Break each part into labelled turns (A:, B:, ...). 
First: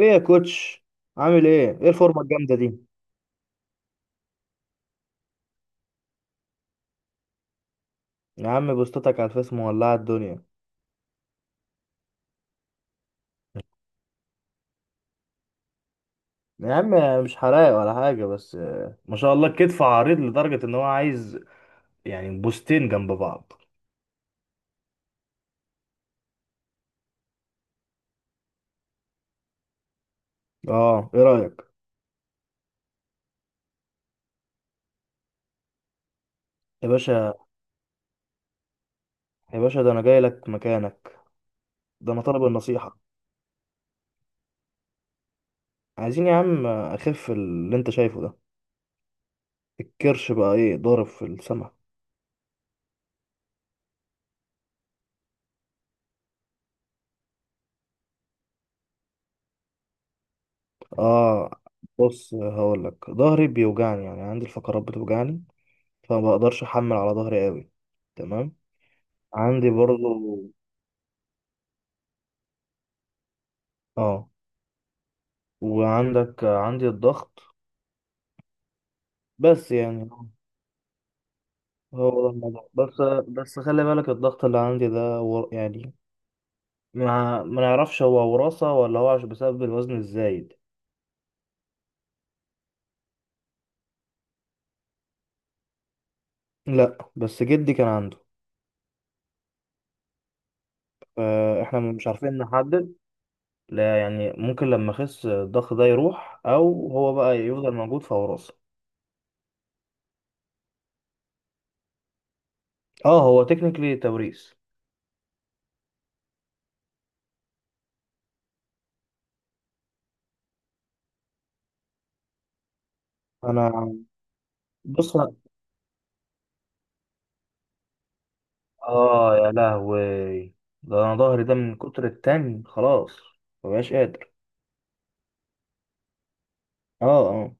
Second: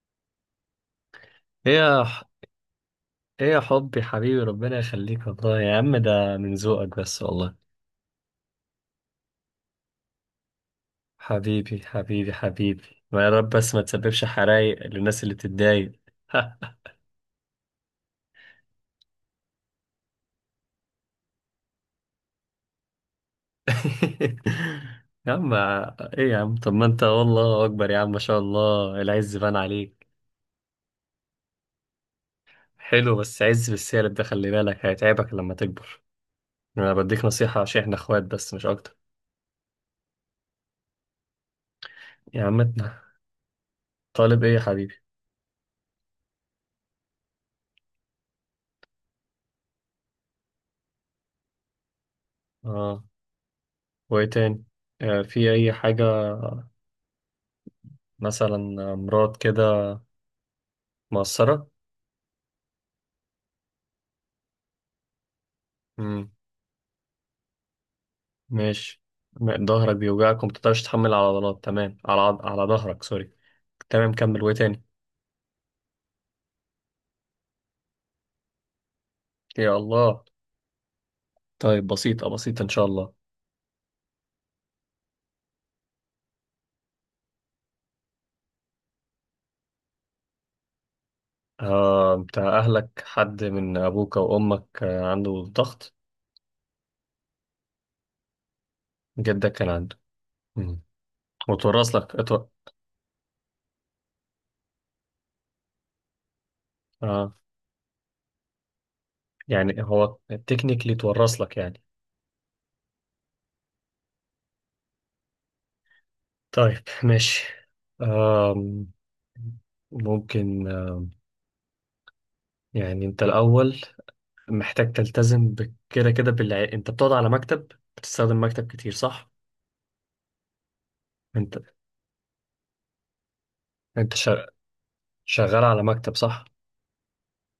A: ايه يا كوتش؟ عامل
B: ايه
A: ايه؟ ايه
B: يا
A: الفورمه
B: ح-
A: الجامده دي؟
B: ايه يا حبي حبيبي، ربنا يخليك والله. يا عم، ده من ذوقك بس والله.
A: يا عم، بوستاتك على الفيس مولعه الدنيا.
B: حبيبي حبيبي حبيبي، ما يا رب بس ما تسببش حرايق للناس اللي بتتضايق.
A: يا عم، مش حراق ولا حاجه، بس ما شاء الله، الكتف عريض لدرجه ان هو عايز يعني بوستين جنب بعض.
B: يا عم، ايه يا عم؟ طب ما انت والله اكبر، يا عم، ما شاء الله، العز بان عليك.
A: اه، ايه رايك؟
B: حلو، بس عز بالسالب ده، خلي بالك هيتعبك لما تكبر.
A: يا
B: انا بديك
A: باشا،
B: نصيحة عشان احنا اخوات، بس مش اكتر.
A: يا باشا، ده انا جاي لك مكانك. ده انا طالب
B: يا عم إنت،
A: النصيحه.
B: طالب ايه يا حبيبي؟
A: عايزين يا عم اخف اللي انت شايفه ده. الكرش بقى ايه، ضارب في السما.
B: اه، وايه تاني؟ في اي حاجة، مثلا امراض كده؟
A: اه.
B: مقصرة.
A: بص، هقول لك، ظهري بيوجعني، يعني عندي الفقرات بتوجعني. فما
B: امم
A: بقدرش احمل على ظهري قوي. تمام.
B: ماشي.
A: عندي
B: ظهرك بيوجعك وما
A: برضو.
B: بتقدرش تحمل على عضلات، تمام، على على ظهرك، سوري. تمام،
A: اه،
B: كمل، وايه تاني؟
A: عندي الضغط. بس
B: يا
A: يعني،
B: الله، طيب،
A: هو
B: بسيطة
A: ده
B: بسيطة ان
A: الموضوع
B: شاء
A: بس.
B: الله.
A: بس خلي بالك، الضغط اللي عندي ده يعني، ما نعرفش هو وراثة، ولا هو عشان بسبب الوزن الزايد.
B: بتاع اهلك، حد من ابوك او امك عنده ضغط؟
A: لا، بس جدي كان عنده.
B: جدك كان عنده. امم
A: فاحنا
B: وتورث
A: مش
B: لك؟ اتو...
A: عارفين نحدد. لا يعني، ممكن لما اخس الضغط ده يروح، او هو
B: آه
A: بقى يفضل موجود، فوراثة.
B: يعني هو تكنيكلي تورث لك، يعني.
A: اه، هو تكنيكلي توريث.
B: طيب، ماشي. آه ممكن، يعني انت الاول
A: انا
B: محتاج
A: بص.
B: تلتزم كده كده، انت بتقعد على مكتب، بتستخدم مكتب كتير، صح؟
A: اه يا لهوي، ده انا ظهري ده
B: انت
A: من كتر التاني، خلاص مبقاش
B: انت
A: قادر.
B: شغال على مكتب، صح؟
A: اه، اه،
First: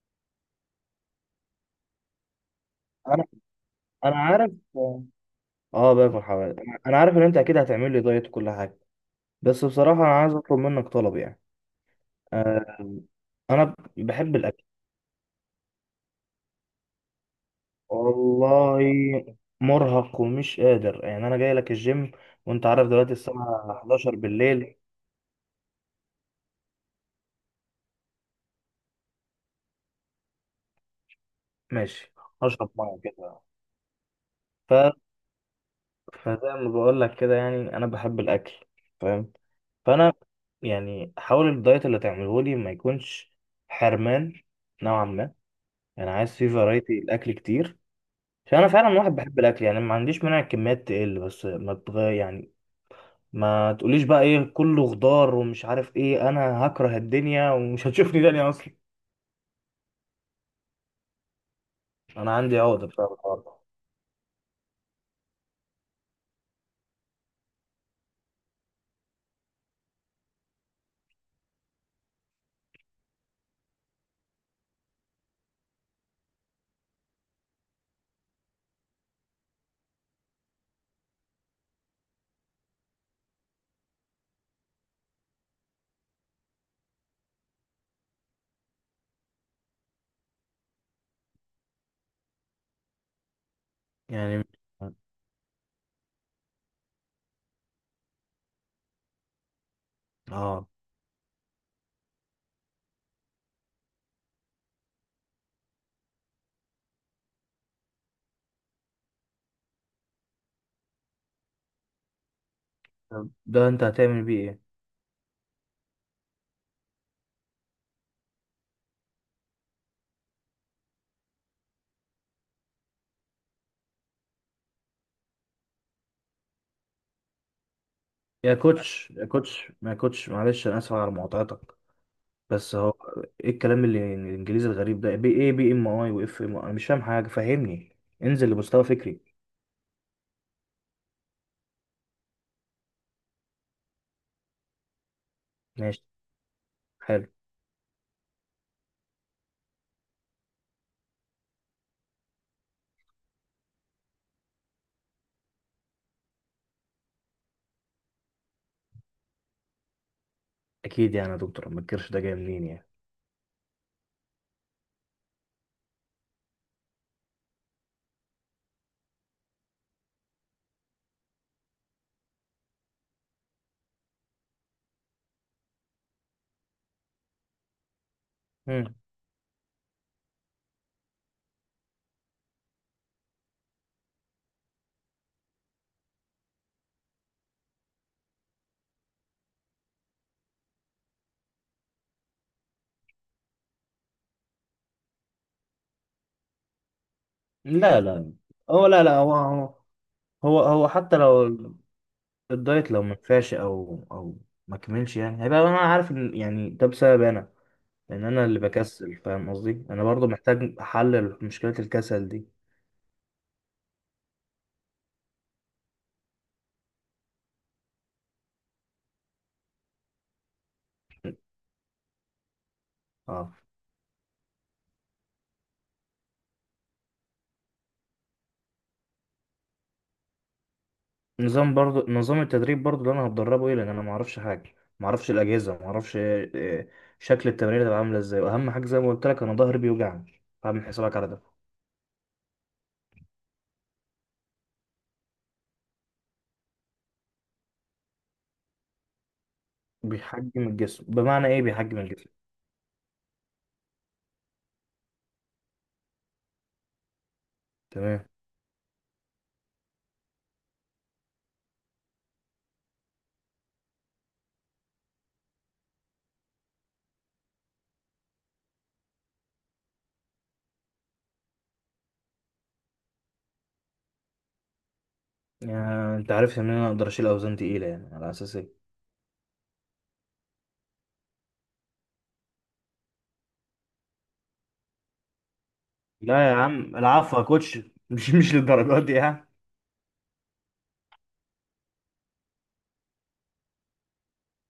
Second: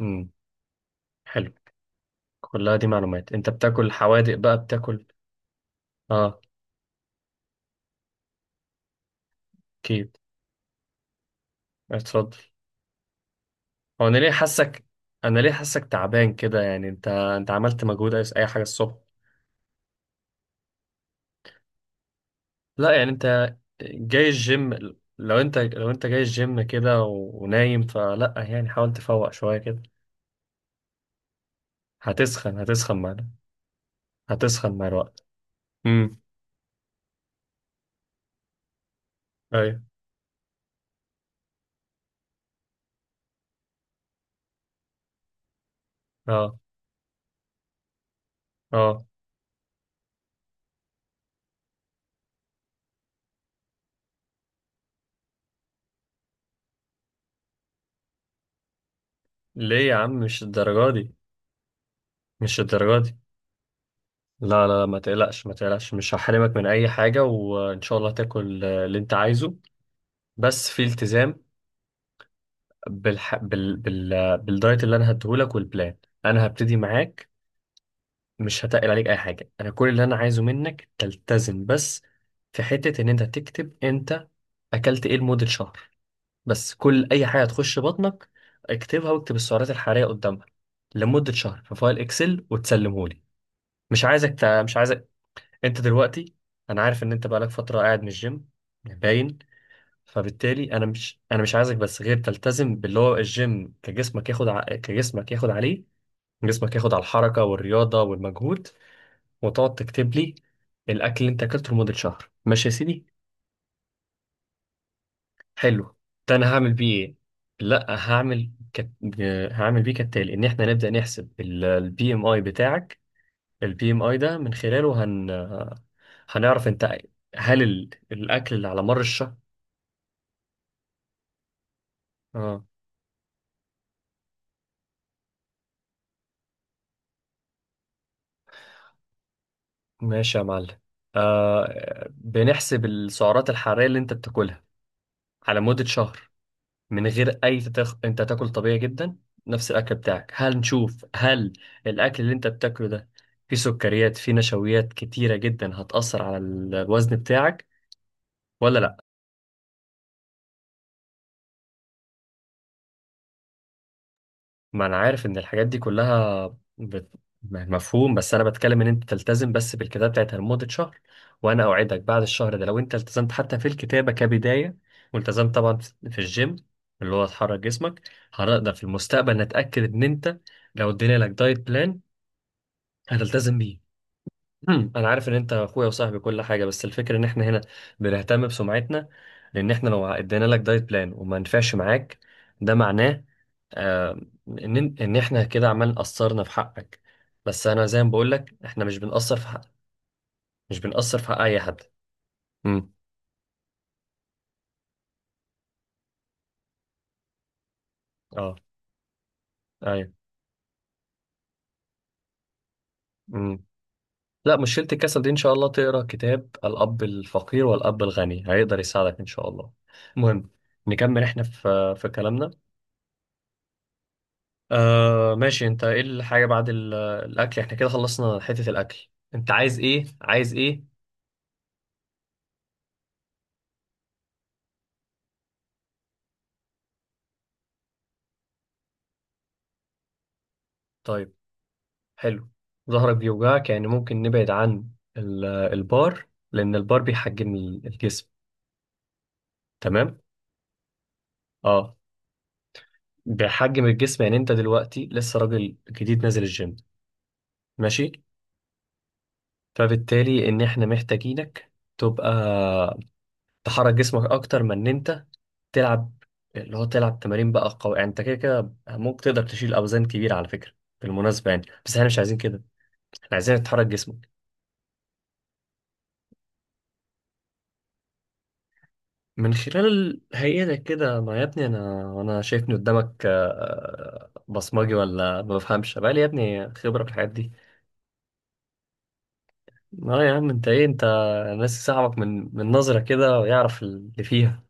B: امم حلو. كلها دي
A: انا
B: معلومات. انت بتاكل
A: انا
B: حوادق
A: عارف.
B: بقى، بتاكل.
A: اه، باكل
B: اه،
A: حوالي، انا عارف ان انت اكيد هتعمل لي دايت وكل حاجه. بس بصراحه انا
B: اكيد،
A: عايز اطلب منك طلب يعني.
B: اتفضل.
A: آه انا ب-
B: هو انا ليه
A: بحب الاكل.
B: حاسك انا ليه حاسك تعبان كده؟ يعني انت عملت مجهود، اي حاجه
A: والله،
B: الصبح؟
A: مرهق ومش قادر، يعني انا جاي لك الجيم، وانت عارف
B: لا يعني،
A: دلوقتي
B: انت
A: الساعه 11
B: جاي الجيم؟
A: بالليل.
B: لو انت جاي الجيم كده ونايم، فلا يعني، حاول تفوق شويه كده.
A: ماشي،
B: هتسخن
A: هشرب
B: هتسخن
A: ميه
B: معانا.
A: كده.
B: هتسخن
A: ف...
B: مع الوقت. امم
A: فزي ما بقول لك كده، يعني انا بحب الاكل، فاهم.
B: أيوه.
A: فانا يعني، حاول الدايت اللي تعمله لي ما يكونش حرمان، نوعا ما. يعني عايز فيه
B: اه،
A: فرايتي، الاكل كتير، عشان انا فعلا
B: اه.
A: واحد بحب الاكل يعني. ما عنديش مانع الكميات تقل، بس ما تغير يعني. ما تقوليش بقى ايه، كله خضار ومش عارف ايه، انا هكره الدنيا ومش هتشوفني تاني اصلا.
B: ليه يا عم؟ مش الدرجة دي،
A: انا عندي
B: مش
A: عقدة
B: الدرجة
A: بسبب
B: دي.
A: الحوار ده.
B: لا لا، ما تقلقش، ما تقلقش، مش هحرمك من أي حاجة، وإن شاء الله تاكل اللي أنت عايزه. بس في التزام بالح... بال... بال... آه، بالدايت اللي أنا هديهولك والبلان. أنا هبتدي معاك. مش هتقل عليك أي حاجة، أنا كل اللي أنا عايزه منك تلتزم بس. في حتة إن أنت تكتب أنت أكلت إيه لمدة شهر. بس كل أي حاجة تخش بطنك، اكتبها واكتب السعرات الحرارية قدامها لمدة شهر في فايل إكسل وتسلمهولي. مش عايزك
A: يعني،
B: تع... مش عايزك انت دلوقتي. انا عارف ان انت بقالك فتره قاعد من الجيم، باين.
A: اه،
B: فبالتالي انا مش عايزك بس غير تلتزم باللي هو الجيم، كجسمك ياخد عليه. جسمك ياخد على الحركه والرياضه والمجهود، وتقعد تكتب لي الاكل اللي انت اكلته لمده شهر، ماشي يا سيدي؟
A: طب، ده انت هتعمل بيه ايه؟
B: حلو. ده انا هعمل بيه ايه؟ لا، هعمل كت... هعمل بيه كالتالي، ان احنا نبدا نحسب البي ام اي بتاعك. البي ام اي ده من خلاله هنعرف انت، هل الاكل
A: يا
B: اللي على مر
A: كوتش، يا
B: الشهر...
A: كوتش، ما يا كوتش معلش، انا اسف على مقاطعتك.
B: اه،
A: بس هو، ايه الكلام اللي الانجليزي الغريب ده؟ بي ايه، بي ام اي، واف ام اي؟ انا مش فاهم حاجه، فهمني. انزل لمستوى فكري.
B: ماشي يا معلم. بنحسب السعرات الحرارية اللي انت بتاكلها على مدة
A: ماشي،
B: شهر، من
A: حلو.
B: غير اي انت تاكل طبيعي جدا، نفس الاكل بتاعك. هل نشوف هل الاكل اللي انت بتاكله ده فيه سكريات، فيه نشويات كتيرة جدا، هتأثر على الوزن بتاعك ولا لا؟
A: اكيد يعني، يا دكتور، ما تكرش ده جاي منين يعني؟
B: ما انا عارف ان الحاجات دي كلها بت... مفهوم، بس انا بتكلم ان انت تلتزم بس بالكتابه بتاعتها لمده شهر. وانا اوعدك بعد الشهر ده، لو انت التزمت حتى في الكتابه كبدايه، والتزمت طبعا في الجيم اللي هو تحرك جسمك، هنقدر في
A: مم.
B: المستقبل نتاكد ان انت لو ادينا لك دايت بلان هتلتزم بيه. مم. انا عارف ان انت اخويا وصاحبي كل حاجه، بس الفكره ان احنا هنا بنهتم بسمعتنا، لان احنا لو ادينا لك دايت بلان وما نفعش معاك، ده معناه آه، ان احنا كده عمال قصرنا في حقك. بس انا
A: لا
B: زي ما بقول
A: لا،
B: لك، احنا
A: هو،
B: مش
A: لا لا، هو
B: بنقصر في حق،
A: هو هو
B: مش
A: هو حتى
B: بنقصر في حق
A: لو
B: اي حد. امم
A: الدايت لو ما نفعش، او ما كملش، يعني هيبقى انا عارف ان يعني ده بسبب انا، لان انا
B: اه،
A: اللي بكسل، فاهم قصدي. انا
B: ايوه.
A: برضو محتاج احلل مشكله الكسل دي.
B: امم لا، مشكله الكسل دي ان شاء الله تقرا كتاب الاب الفقير والاب الغني، هيقدر يساعدك ان شاء الله. المهم، نكمل احنا في كلامنا.
A: اه،
B: ماشي. انت ايه الحاجة بعد الأكل؟ احنا كده خلصنا حتة الأكل، انت عايز ايه عايز ايه؟
A: نظام برضو، نظام التدريب برضو اللي انا هتدربه ايه؟ لان انا ما اعرفش حاجه، ما اعرفش الاجهزه، ما اعرفش شكل التمرين هتبقى عامله ازاي. واهم حاجه زي ما قلت لك، انا ظهري بيوجعني، فاعمل حسابك على
B: طيب،
A: ده.
B: حلو. ظهرك بيوجعك، يعني ممكن نبعد عن البار، لأن البار بيحجم الجسم، تمام.
A: بيحجم الجسم بمعنى ايه
B: اه،
A: بيحجم الجسم؟
B: بيحجم الجسم يعني انت دلوقتي لسه راجل جديد نازل الجيم، ماشي.
A: تمام.
B: فبالتالي ان احنا محتاجينك تبقى تحرك جسمك اكتر من ان انت تلعب، اللي هو تلعب تمارين بقى قوي، يعني انت كده كده ممكن تقدر تشيل اوزان كبيره على فكره بالمناسبه، يعني بس احنا مش عايزين كده. احنا عايزين تحرك جسمك
A: يعني انت عارف ان انا اقدر اشيل اوزان تقيله، يعني على اساس ايه؟
B: من خلال هيئتك كده. ما يا ابني، انا شايفني قدامك، بصمجي ولا ما بفهمش بقى؟ لي يا
A: لا يا
B: ابني
A: عم
B: خبره في الحاجات
A: العفو يا
B: دي.
A: كوتش مش للدرجات دي يعني.
B: اه يا عم، انت ايه؟ انت ناسي صاحبك من نظره كده ويعرف اللي فيها.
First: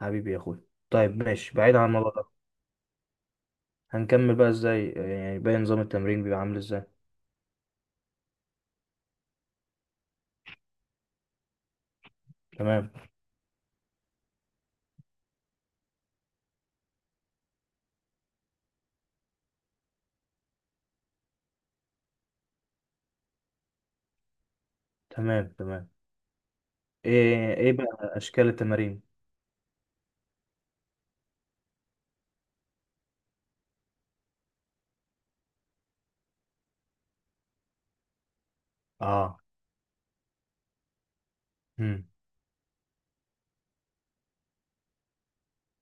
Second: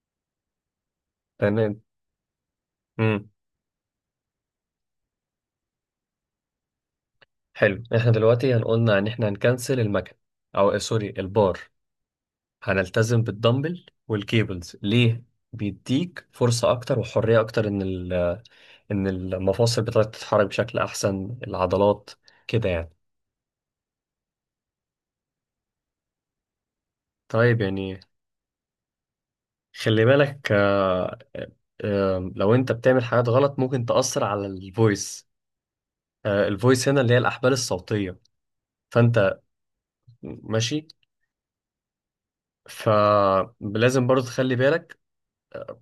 A: حبيبي يا اخوي. طيب ماشي، بعيد
B: تمام.
A: عن الموضوع ده،
B: امم
A: هنكمل بقى ازاي يعني؟ باقي نظام التمرين بيبقى عامل ازاي؟
B: حلو. احنا دلوقتي هنقولنا ان احنا هنكنسل المكان، او سوري، البار.
A: تمام،
B: هنلتزم بالدمبل والكيبلز. ليه؟ بيديك فرصة أكتر وحرية أكتر، إن إن المفاصل بتاعتك تتحرك بشكل أحسن، العضلات كده يعني.
A: تمام، تمام. ايه،
B: طيب،
A: ايه بقى
B: يعني
A: اشكال التمارين؟
B: خلي بالك، لو أنت بتعمل حاجات غلط ممكن تأثر على الفويس. الفويس هنا اللي هي الأحبال الصوتية.
A: اه.
B: فأنت، ماشي.
A: مم.
B: فلازم برضو تخلي بالك، آه،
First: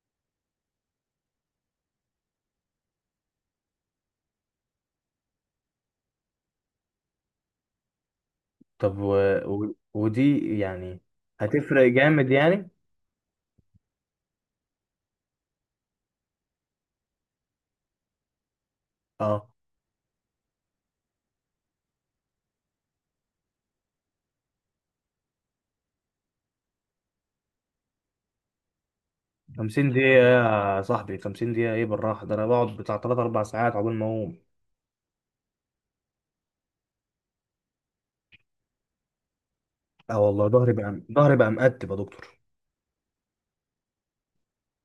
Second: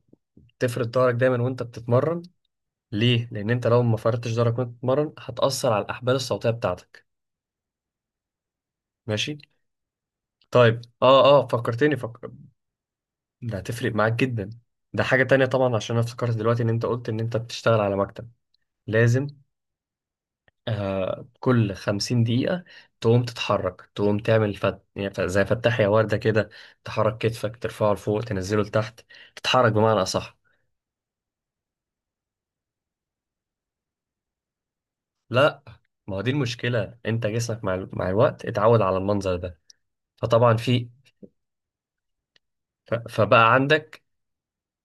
B: تفرد ظهرك دايما وأنت بتتمرن. ليه؟ لأن أنت لو ما فردتش ظهرك وأنت بتتمرن هتأثر على الأحبال الصوتية بتاعتك،
A: طب،
B: ماشي.
A: ودي
B: طيب،
A: يعني
B: اه اه،
A: هتفرق
B: فكرتني، فكر.
A: جامد يعني؟
B: ده هتفرق معاك جدا. ده حاجة تانية طبعا، عشان انا افتكرت دلوقتي ان انت قلت ان انت بتشتغل على مكتب. لازم،
A: اه،
B: كل خمسين دقيقة تقوم تتحرك، تقوم تعمل يعني زي فتح يا وردة كده، تحرك كتفك، ترفعه لفوق، تنزله لتحت، تتحرك
A: 50
B: بمعنى
A: دقيقة؟
B: أصح.
A: يا صاحبي، 50 دقيقة ايه بالراحة، ده انا بقعد بتاع 3 4 ساعات عقبال ما اقوم.
B: لا، ما هو دي المشكلة، انت جسمك مع الوقت اتعود على المنظر ده.
A: اه والله،
B: فطبعا
A: ظهري بقى ظهري بقى مقتب يا دكتور.
B: فبقى عندك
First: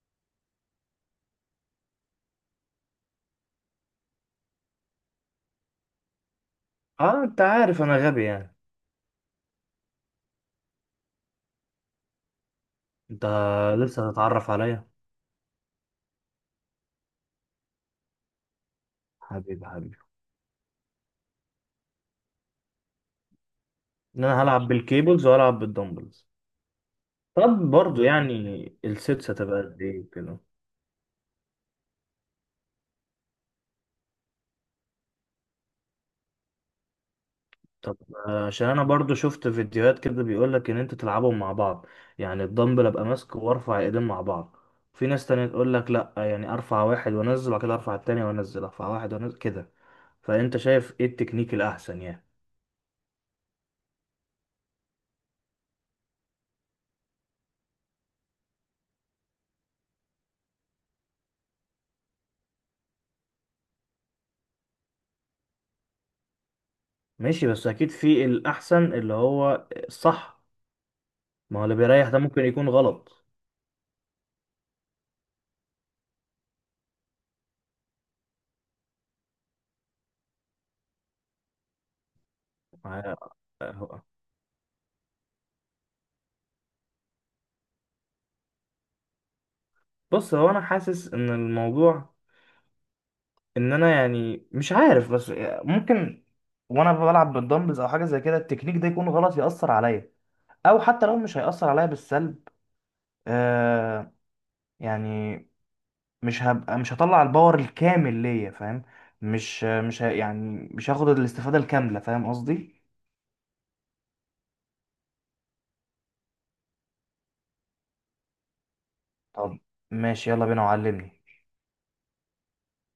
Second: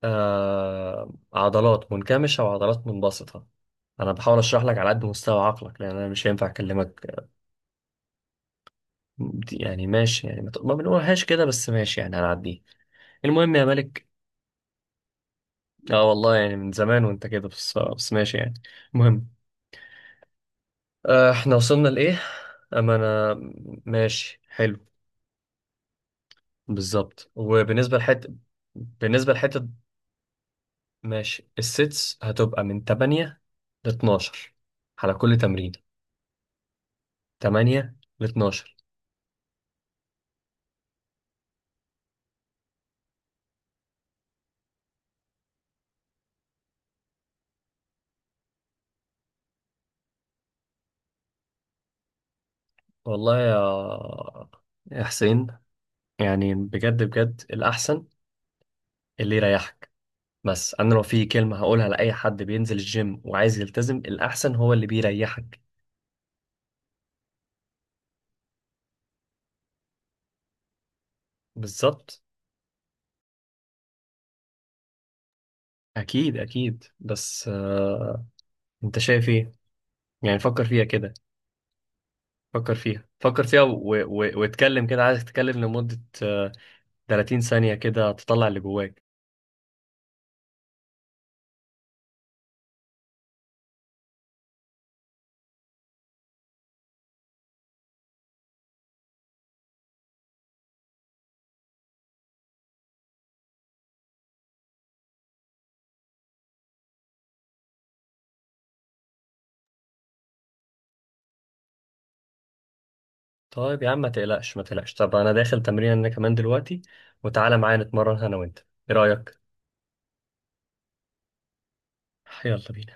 B: عضلات منكمشة وعضلات منبسطة. أنا بحاول أشرح لك على قد مستوى عقلك، لأن أنا مش هينفع أكلمك.
A: اه، انت عارف انا غبي يعني.
B: يعني ماشي يعني، ما بنقولهاش كده، بس ماشي يعني، هنعديه.
A: انت
B: المهم يا ملك،
A: لسه هتتعرف عليا.
B: والله يعني من زمان وأنت كده، بس ماشي يعني. المهم،
A: حبيبي، حبيبي.
B: إحنا وصلنا لإيه؟ أما أنا،
A: ان
B: ماشي،
A: انا هلعب
B: حلو،
A: بالكيبلز وهلعب بالدمبلز.
B: بالظبط.
A: طب
B: وبالنسبة
A: برضو
B: لحتة
A: يعني، السيتس
B: بالنسبة
A: هتبقى
B: لحتة،
A: قد ايه كده؟
B: ماشي السيتس هتبقى من 8 ل 12 على كل تمرين، 8
A: طب،
B: ل
A: عشان
B: 12.
A: انا برضو شفت فيديوهات كده بيقولك ان انت تلعبهم مع بعض. يعني الدمبل ابقى ماسكه، وارفع ايدين مع بعض. في ناس تانية تقولك لا، يعني ارفع واحد وانزل، وبعد كده ارفع التاني وانزل، ارفع واحد وانزل كده. فانت شايف ايه التكنيك الاحسن يعني؟
B: والله يا حسين، يعني بجد بجد، الأحسن اللي يريحك. بس أنا لو في كلمة هقولها لأي حد بينزل الجيم وعايز يلتزم، الأحسن هو اللي بيريحك.
A: ماشي، بس اكيد في الاحسن اللي هو الصح. ما هو اللي بيريح ده
B: بالظبط.
A: ممكن يكون غلط.
B: أكيد أكيد، بس أنت شايف إيه؟ يعني فكر فيها كده، فكر فيها،
A: آه،
B: فكر فيها،
A: آه،
B: واتكلم كده، عايزك تتكلم لمدة 30 ثانية كده، تطلع اللي جواك.
A: بص، هو انا حاسس ان الموضوع، ان انا يعني مش عارف، بس ممكن وانا بلعب بالدمبلز او حاجه زي كده، التكنيك ده يكون غلط، ياثر عليا. او حتى لو مش هياثر عليا بالسلب، آه يعني مش هبقى، مش هطلع الباور الكامل ليا، فاهم؟ مش مش ه- يعني مش هاخد الاستفاده الكامله، فاهم قصدي؟
B: طيب يا عم، ما تقلقش، ما تقلقش، طب أنا داخل تمرين أنا كمان دلوقتي، وتعالى معايا نتمرن أنا وأنت، إيه رأيك؟
A: طب ماشي، يلا بينا وعلمني.
B: يلا بينا.